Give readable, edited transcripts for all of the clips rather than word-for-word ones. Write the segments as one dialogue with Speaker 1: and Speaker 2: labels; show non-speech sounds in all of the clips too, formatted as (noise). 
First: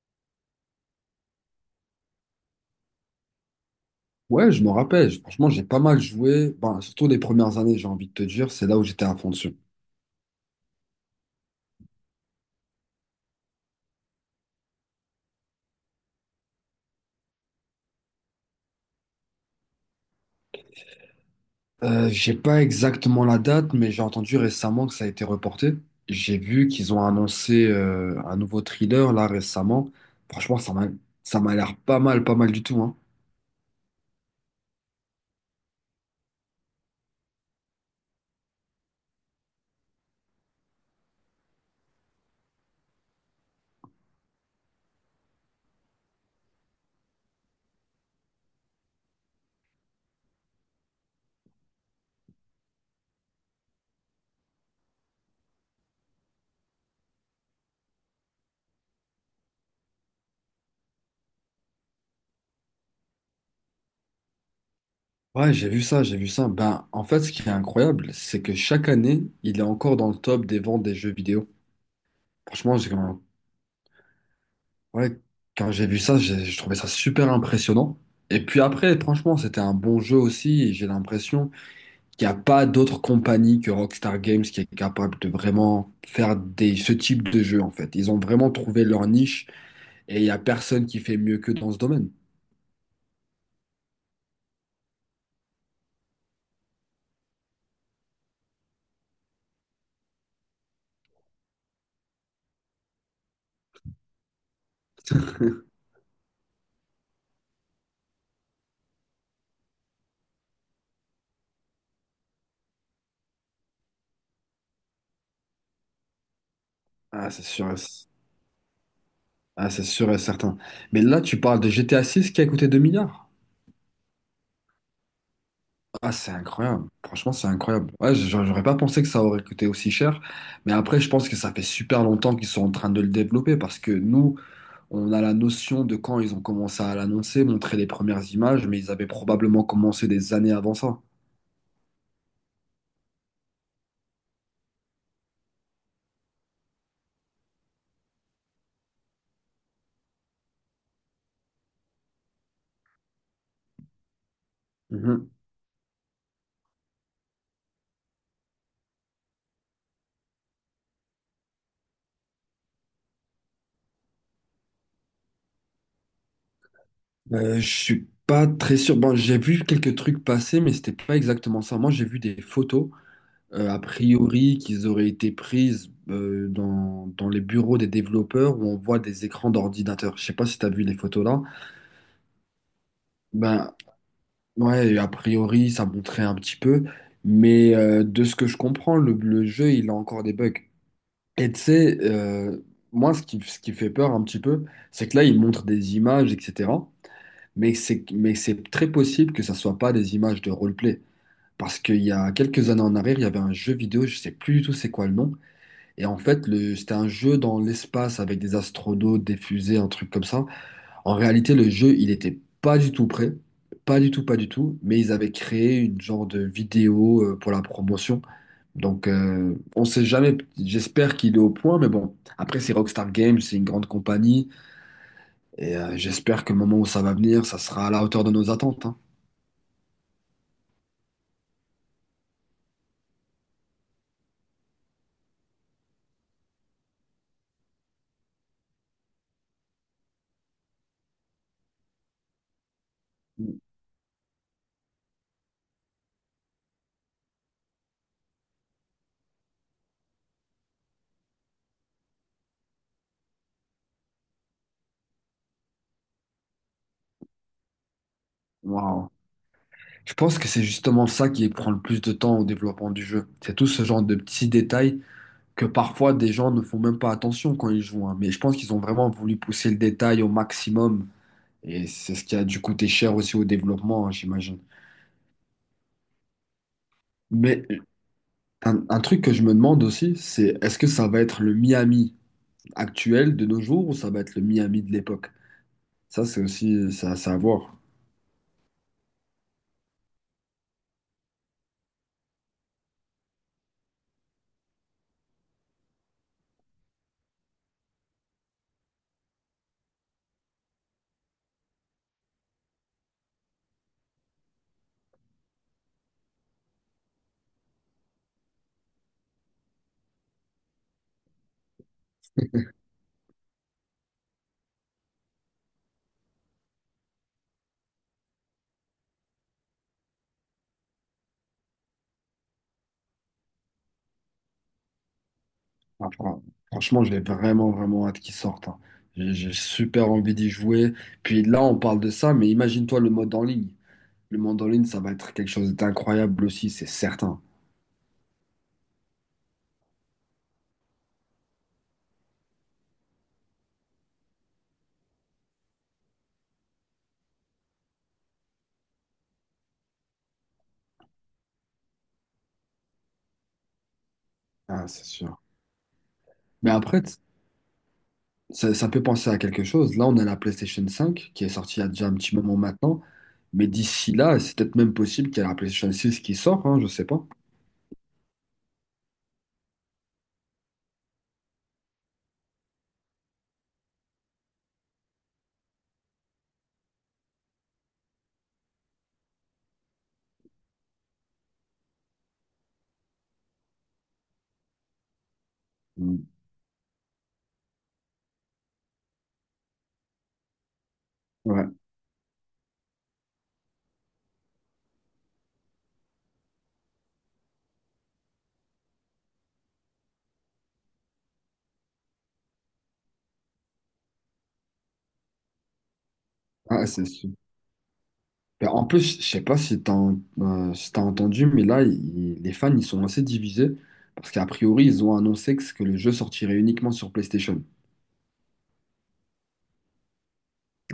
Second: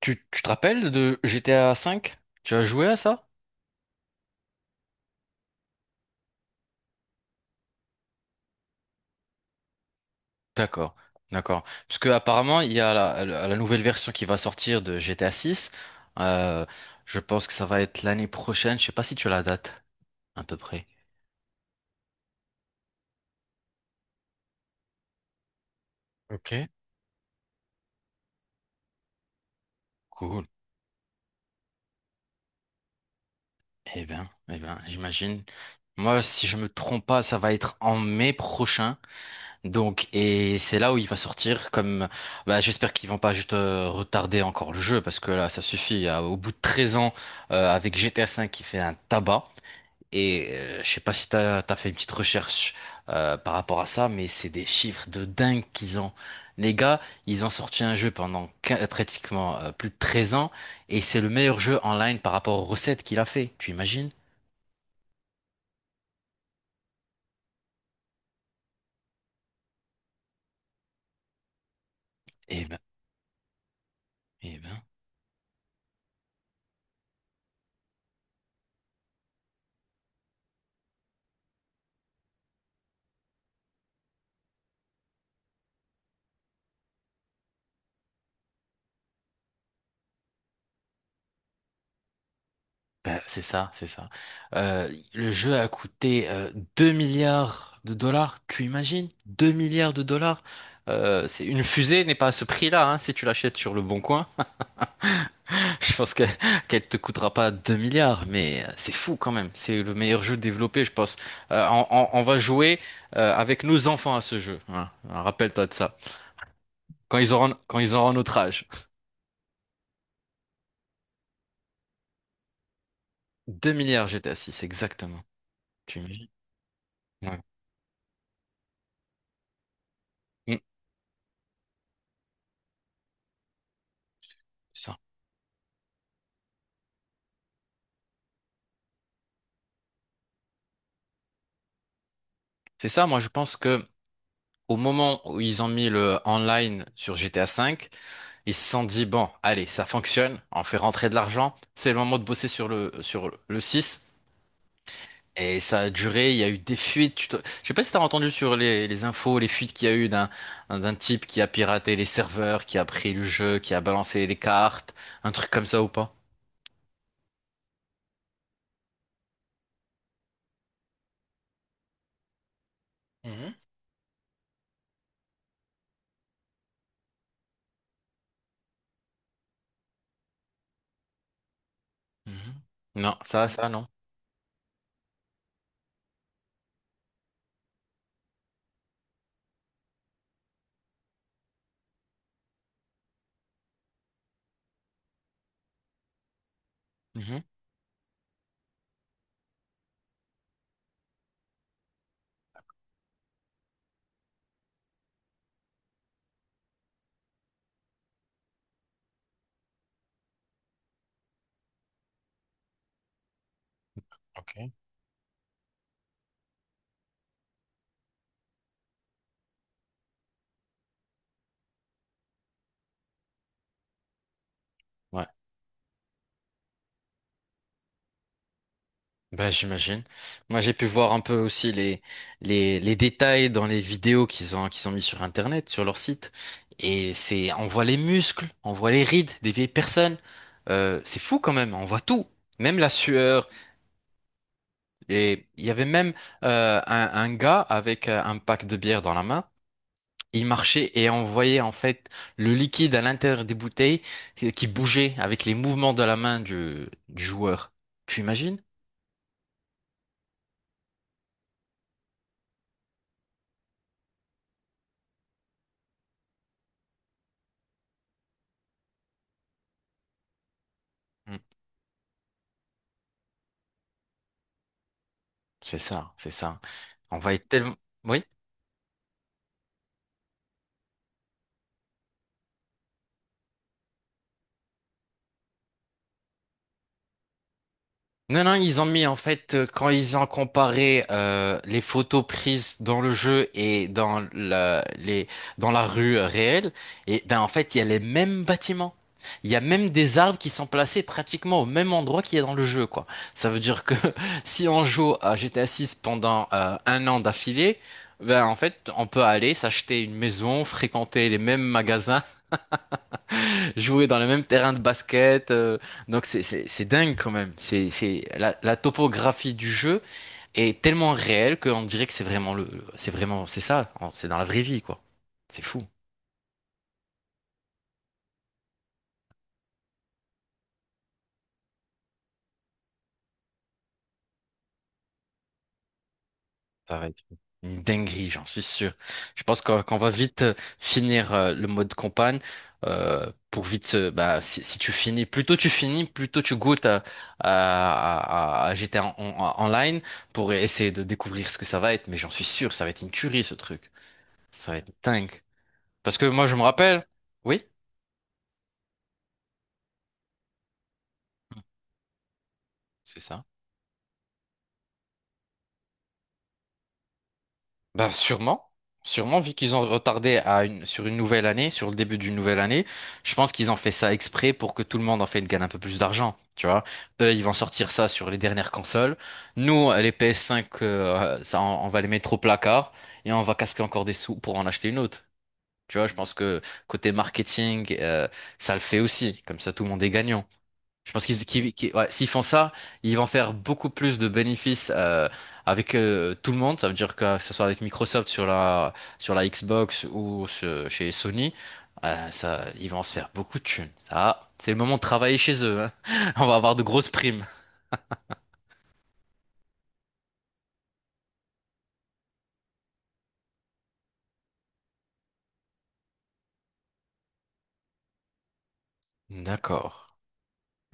Speaker 1: Tu te rappelles de GTA V? Tu as joué à ça?
Speaker 2: Ouais, je me rappelle. Franchement, j'ai pas mal joué. Ben, surtout les premières années, j'ai envie de te dire, c'est là où j'étais à fond dessus.
Speaker 1: D'accord, d'accord. Parce que apparemment, il y a la nouvelle version qui va sortir de GTA 6. Euh, je pense que ça va être l'année prochaine. Je sais pas si tu as la date, à peu près.
Speaker 2: J'ai pas exactement la date, mais j'ai entendu récemment que ça a été reporté. J'ai
Speaker 1: Ok,
Speaker 2: vu qu'ils ont annoncé un nouveau thriller là récemment.
Speaker 1: cool.
Speaker 2: Franchement, ça m'a l'air pas mal, pas mal du tout, hein.
Speaker 1: Eh bien, j'imagine. Moi, si je me trompe pas, ça va être en mai prochain. Donc, et c'est là où il va sortir comme, bah, j'espère qu'ils vont pas juste retarder encore le jeu parce que là, ça suffit. Au bout de 13 ans, avec GTA V qui fait un tabac. Et je sais pas si t'as fait une petite recherche par rapport à ça, mais c'est des chiffres de dingue qu'ils ont. Les gars, ils ont sorti un jeu pendant pratiquement plus de 13 ans et c'est le meilleur jeu en ligne par rapport aux recettes qu'il a fait. Tu imagines?
Speaker 2: Ouais, j'ai vu ça, j'ai vu ça. Ben, en fait, ce qui est incroyable, c'est que chaque année, il est encore dans le top des ventes des jeux vidéo.
Speaker 1: Eh
Speaker 2: Franchement,
Speaker 1: ben,
Speaker 2: j'ai-
Speaker 1: eh ben.
Speaker 2: Ouais, quand j'ai vu ça, j'ai trouvé ça super impressionnant. Et puis après, franchement, c'était un bon jeu aussi . Et j'ai l'impression qu'il n'y a pas d'autre compagnie que Rockstar Games qui est capable de vraiment faire ce type de jeu, en fait. Ils ont vraiment trouvé leur niche et il n'y a personne qui fait mieux que dans ce domaine.
Speaker 1: Bah, c'est ça, c'est ça. Euh, le jeu a coûté 2 milliards de dollars, tu imagines? 2 milliards de dollars? C'est une fusée n'est pas à ce prix-là, hein, si tu l'achètes sur le bon coin.
Speaker 2: (laughs)
Speaker 1: (laughs) Je pense que qu'elle te coûtera pas 2 milliards, mais c'est fou quand même. C'est le meilleur jeu développé, je pense. On va jouer avec nos enfants à ce jeu. Hein. Rappelle-toi de ça. Quand
Speaker 2: Ah,
Speaker 1: ils
Speaker 2: c'est
Speaker 1: auront,
Speaker 2: sûr, et-
Speaker 1: quand ils auront notre âge.
Speaker 2: ah, c'est sûr et certain. Mais là, tu parles de GTA 6 qui a coûté 2 milliards.
Speaker 1: 2 milliards GTA 6, exactement. Tu
Speaker 2: Ah,
Speaker 1: imagines?
Speaker 2: c'est incroyable. Franchement,
Speaker 1: Ouais.
Speaker 2: c'est incroyable. Ouais, j'aurais pas pensé que ça aurait coûté aussi cher.
Speaker 1: Mm,
Speaker 2: Mais après, je pense que ça fait super longtemps qu'ils sont en train de le développer parce que nous,
Speaker 1: c'est ça.
Speaker 2: on a la notion de quand ils ont commencé à l'annoncer, montrer les premières images, mais ils avaient probablement commencé des années avant ça.
Speaker 1: C'est ça, moi je pense que au moment où ils ont mis le online sur GTA V, ils se sont dit, bon, allez, ça fonctionne, on fait rentrer de l'argent, c'est le moment de bosser sur le 6.
Speaker 2: Mhm.
Speaker 1: Et ça a duré, il y a eu des fuites. Je sais pas si t'as entendu sur les infos, les fuites qu'il y a eu d'un type qui a piraté les serveurs, qui a pris le jeu, qui a balancé les cartes, un truc comme ça ou pas?
Speaker 2: Je suis pas très sûr. Bon, j'ai vu quelques trucs passer, mais c'était pas exactement ça. Moi, j'ai vu des photos,
Speaker 1: Mhm.
Speaker 2: a priori, qu'ils auraient été prises dans, dans les bureaux des développeurs où on voit des écrans d'ordinateur. Je sais pas si tu as vu les photos là.
Speaker 1: Mhm. Non, ça,
Speaker 2: Ben,
Speaker 1: non.
Speaker 2: ouais, a priori, ça montrait un petit peu, mais de ce que je comprends, le jeu, il a encore des bugs. Et tu sais, moi, ce qui fait peur un petit peu, c'est que là, il montre des images, etc.
Speaker 1: Mhm.
Speaker 2: Mais c'est très possible que ça soit pas des images de roleplay. Parce qu'il y a quelques années en arrière, il y avait un jeu vidéo, je sais plus du tout c'est quoi le nom. Et en fait, c'était un jeu dans l'espace avec des astronautes, des fusées, un truc comme ça. En réalité, le jeu, il était pas du tout prêt. Pas du tout, pas du
Speaker 1: Ok.
Speaker 2: tout. Mais ils avaient créé une genre de vidéo pour la promotion. Donc, on sait jamais. J'espère qu'il est au point. Mais bon, après, c'est Rockstar Games, c'est une grande compagnie.
Speaker 1: Ouais.
Speaker 2: Et j'espère que le moment où ça va venir, ça sera à la hauteur de nos attentes, hein.
Speaker 1: Bah, j'imagine. Moi, j'ai pu voir un peu aussi les détails dans les vidéos qu'ils ont mis sur Internet, sur leur site. Et c'est, on voit les muscles, on voit les rides des vieilles personnes. C'est fou quand même, on voit tout. Même la sueur. Et il y avait même un gars avec un pack de bière dans la main. Il marchait et on voyait en fait le liquide à l'intérieur des bouteilles qui bougeait avec les mouvements de la main du joueur. Tu imagines?
Speaker 2: Waouh. Je pense que c'est justement ça qui prend le plus de temps au développement du jeu. C'est tout ce genre de petits détails que parfois des gens ne font même pas attention quand ils jouent, hein. Mais je pense qu'ils ont vraiment voulu pousser le détail au maximum.
Speaker 1: Mm.
Speaker 2: Et c'est ce qui a dû coûter cher aussi au développement, hein, j'imagine.
Speaker 1: C'est ça, c'est ça. On va être
Speaker 2: Mais
Speaker 1: tellement... Oui?
Speaker 2: un truc que je me demande aussi, c'est est-ce que ça va être le Miami actuel de nos jours ou ça va être le Miami de l'époque? Ça, c'est aussi ça à savoir.
Speaker 1: Non, non, ils ont mis en fait, quand ils ont comparé les photos prises dans le jeu et dans la rue réelle, et ben en fait, il y a les mêmes bâtiments. Il y a même des arbres qui sont placés pratiquement au même endroit qu'il y a dans le jeu, quoi. Ça veut dire que (laughs) si on joue à GTA 6 pendant un an d'affilée, ben en fait, on peut aller s'acheter une maison, fréquenter les mêmes magasins jouer dans le même terrain de basket. Donc c'est dingue quand même. C'est la topographie du jeu est tellement réelle qu'on dirait que c'est vraiment c'est vraiment c'est ça. C'est dans la vraie vie quoi. C'est fou.
Speaker 2: Ah, fran- Franchement, j'ai vraiment, vraiment hâte qu'ils sortent, hein. J'ai super envie d'y jouer. Puis là, on parle de ça, mais imagine-toi le mode en ligne. Le mode en ligne, ça va être quelque chose d'incroyable aussi, c'est
Speaker 1: Ça va être
Speaker 2: certain.
Speaker 1: une dinguerie, j'en suis sûr. Je pense qu'on va vite finir le mode campagne pour vite. Bah, si tu finis, plus tôt tu finis, plus tôt tu goûtes à GTA online pour essayer de découvrir ce que ça va être. Mais j'en suis sûr, ça va être une tuerie ce truc. Ça va
Speaker 2: Ah,
Speaker 1: être
Speaker 2: c'est
Speaker 1: dingue.
Speaker 2: sûr.
Speaker 1: Parce que moi, je me
Speaker 2: Mais après,
Speaker 1: rappelle.
Speaker 2: t-
Speaker 1: Oui,
Speaker 2: ça, ça peut penser à quelque chose. Là, on a la PlayStation cinq qui est sortie il y a déjà un petit moment maintenant.
Speaker 1: c'est ça.
Speaker 2: Mais d'ici là, c'est peut-être même possible qu'il y ait la PlayStation six qui sort, hein, je sais pas.
Speaker 1: Ben, sûrement. Sûrement, vu qu'ils ont retardé sur une nouvelle année, sur le début d'une nouvelle année, je pense qu'ils ont fait ça exprès pour que tout le monde, en fait, gagne un peu plus d'argent. Tu vois? Eux, ils vont sortir ça sur les dernières consoles. Nous, les PS5, ça, on va les mettre au placard et on va casquer encore des sous pour en acheter une autre. Tu vois? Je
Speaker 2: Mm.
Speaker 1: pense que côté marketing, ça le fait aussi. Comme ça, tout le monde est gagnant. Je pense
Speaker 2: Ouais.
Speaker 1: ouais, s'ils font ça, ils vont faire beaucoup plus de bénéfices avec tout le monde. Ça veut dire que ce soit avec Microsoft sur la Xbox ou chez Sony, ça, ils vont se faire beaucoup de thunes. Ça, c'est le moment de travailler chez eux. Hein. (laughs) On va avoir de
Speaker 2: Ah, c'est
Speaker 1: grosses
Speaker 2: sûr.
Speaker 1: primes.
Speaker 2: Ben, en plus, je sais pas si si t'as entendu, mais là, les fans, ils sont assez divisés. Parce qu'à priori, ils ont annoncé que le jeu sortirait uniquement sur PlayStation.
Speaker 1: D'accord.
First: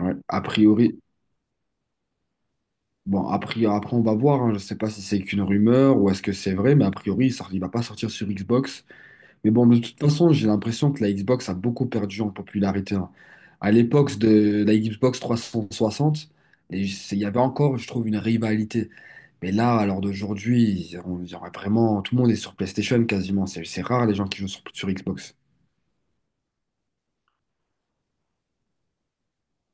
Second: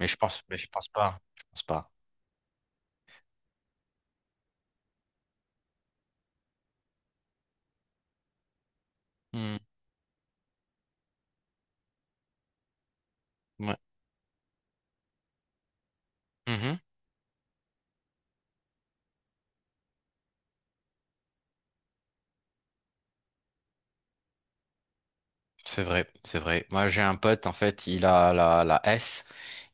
Speaker 2: A
Speaker 1: Mais je pense
Speaker 2: priori,
Speaker 1: pas. Je pense pas.
Speaker 2: bon, a priori, après on va voir, hein. Je sais pas si c'est qu'une rumeur ou est-ce que c'est vrai, mais a priori il va pas sortir sur Xbox. Mais
Speaker 1: Hmm,
Speaker 2: bon, de toute façon, j'ai l'impression que la Xbox a beaucoup perdu en popularité, hein. À
Speaker 1: ouais.
Speaker 2: l'époque de la Xbox 360,
Speaker 1: Mhm.
Speaker 2: il y avait encore, je trouve, une rivalité. Mais là, à l'heure d'aujourd'hui, on dirait vraiment, tout le monde est sur PlayStation quasiment. C'est rare les gens qui jouent sur, sur Xbox.
Speaker 1: C'est vrai, c'est vrai. Moi, j'ai un pote, en fait, il a la S.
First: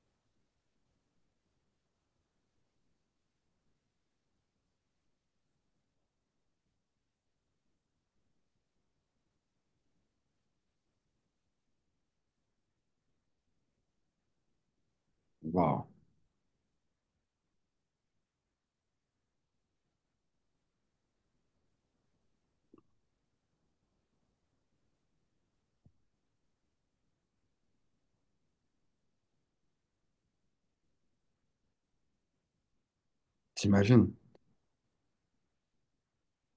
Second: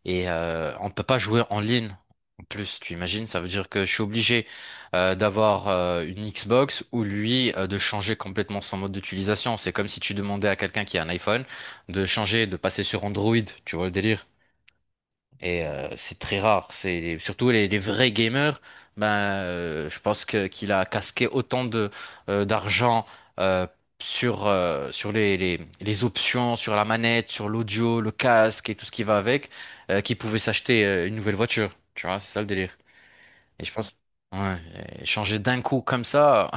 Speaker 1: Et on ne peut pas jouer en ligne. En plus, tu imagines, ça veut dire que je suis obligé d'avoir une Xbox ou lui de changer complètement son mode d'utilisation. C'est comme si tu demandais à quelqu'un qui a un iPhone de changer, de passer sur Android. Tu vois le délire? Et
Speaker 2: Waouh,
Speaker 1: c'est très rare. C'est surtout les vrais gamers. Ben, je pense que qu'il a casqué autant de d'argent euh, sur les options, sur la manette, sur l'audio, le casque et tout ce qui va avec, qu'il pouvait s'acheter une nouvelle voiture. Tu vois, c'est ça le délire. Et je pense,
Speaker 2: t'imagines?
Speaker 1: ouais, et changer d'un coup comme ça.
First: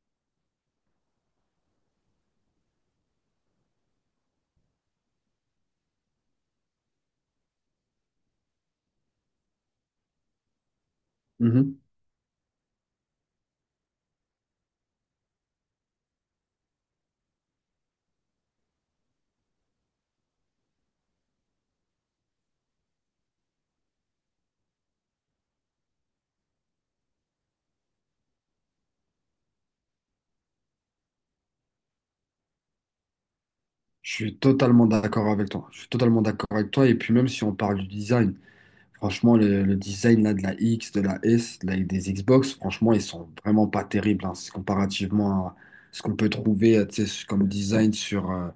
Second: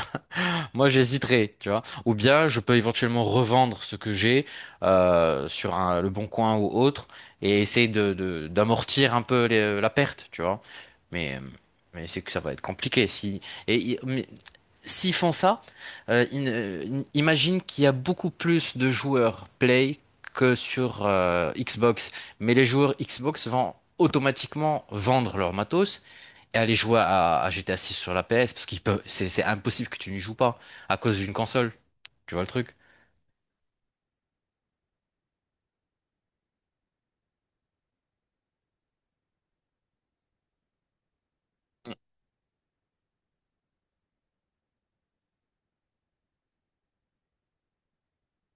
Speaker 1: Moi, j'hésiterais, tu vois. Ou bien, je peux éventuellement revendre ce que j'ai sur le Bon Coin ou autre et essayer d'amortir un peu la perte, tu vois. Mais, euh,
Speaker 2: Mhm.
Speaker 1: mais c'est que ça va être compliqué. Si, et, i- mais S'ils font ça, imagine qu'il y a beaucoup plus de joueurs Play que sur Xbox. Mais les joueurs Xbox vont automatiquement vendre leur matos et aller jouer à GTA 6 sur la PS parce qu'il peut, c'est impossible que tu n'y joues pas à cause d'une console. Tu vois le truc?
Speaker 2: Je suis totalement d'accord avec toi. Je suis totalement d'accord avec toi. Et puis même si on parle du design. Franchement, le design là, de la X, de la S,
Speaker 1: Mm,
Speaker 2: des Xbox, franchement, ils sont vraiment pas terribles hein, c'est comparativement à ce qu'on peut trouver tu sais, comme design sur, euh,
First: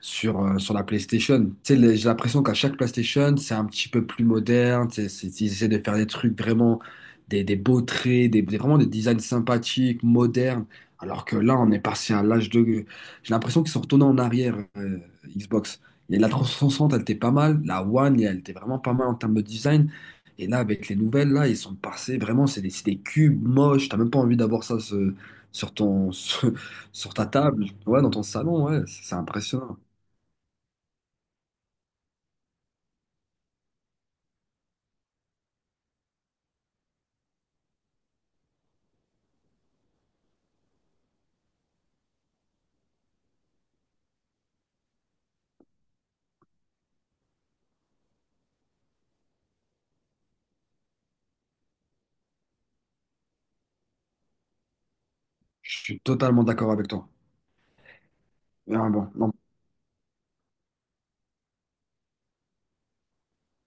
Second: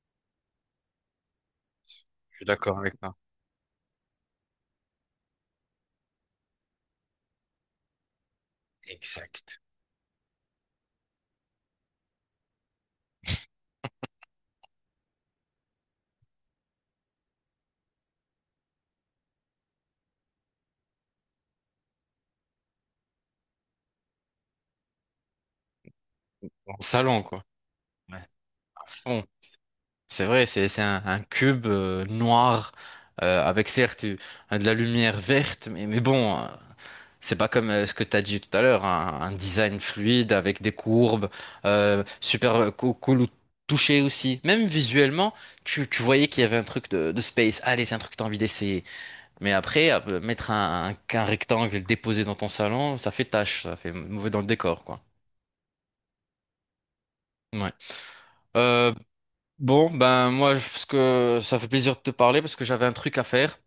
Speaker 2: sur, euh, sur la PlayStation. Tu sais, j'ai
Speaker 1: Je
Speaker 2: l'impression
Speaker 1: suis
Speaker 2: qu'à chaque
Speaker 1: d'accord avec toi.
Speaker 2: PlayStation, c'est un petit peu plus moderne. Tu sais, ils essaient de faire des trucs vraiment, des beaux traits, vraiment des designs
Speaker 1: Exact.
Speaker 2: sympathiques, modernes. Alors que là, on est passé à l'âge de... J'ai l'impression qu'ils sont retournés en arrière, Xbox. Et la 360, elle était pas mal. La One, elle était vraiment pas mal en termes de design. Et là, avec les nouvelles, là, ils sont passés vraiment, c'est des cubes moches. T'as même pas envie d'avoir ça sur ton, (laughs)
Speaker 1: Au
Speaker 2: sur
Speaker 1: salon,
Speaker 2: ta
Speaker 1: quoi.
Speaker 2: table, ouais, dans
Speaker 1: Ouais,
Speaker 2: ton salon, ouais,
Speaker 1: à
Speaker 2: c'est
Speaker 1: fond.
Speaker 2: impressionnant.
Speaker 1: C'est vrai, c'est un cube noir avec certes de la lumière verte, mais bon, c'est pas comme ce que t'as dit tout à l'heure, un design fluide avec des courbes, super cool, au toucher aussi. Même visuellement, tu voyais qu'il y avait un truc de space. Allez, c'est un truc que t'as envie d'essayer. Mais après, mettre un rectangle et le déposer dans ton salon, ça fait tâche, ça fait mauvais dans le décor, quoi.
Speaker 2: Je suis totalement d'accord avec toi.
Speaker 1: Ouais.
Speaker 2: Ah,
Speaker 1: Euh,
Speaker 2: bon, non.
Speaker 1: bon, ben moi, parce que ça fait plaisir de te parler parce que j'avais un truc à faire.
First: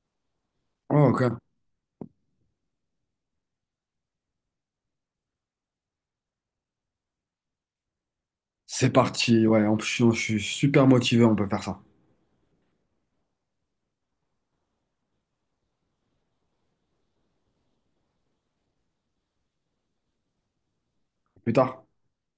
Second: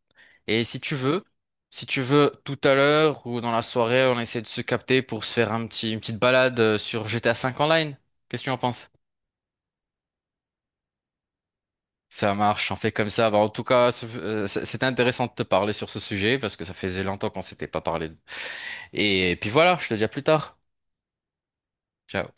Speaker 1: Et si tu
Speaker 2: Oh,
Speaker 1: veux,
Speaker 2: ok.
Speaker 1: si tu veux, tout à l'heure ou dans la soirée, on essaie de se capter pour se faire une petite balade sur GTA V Online. Qu'est-ce que tu en penses?
Speaker 2: C'est parti. Ouais, en plus, je suis super motivé, on peut faire ça.
Speaker 1: Ça marche, on fait comme ça. Bah, en tout cas, c'était intéressant de te parler sur ce sujet parce que ça faisait longtemps qu'on s'était pas parlé. Et puis voilà, je te dis à plus tard.
Speaker 2: Plus tard.
Speaker 1: Ciao.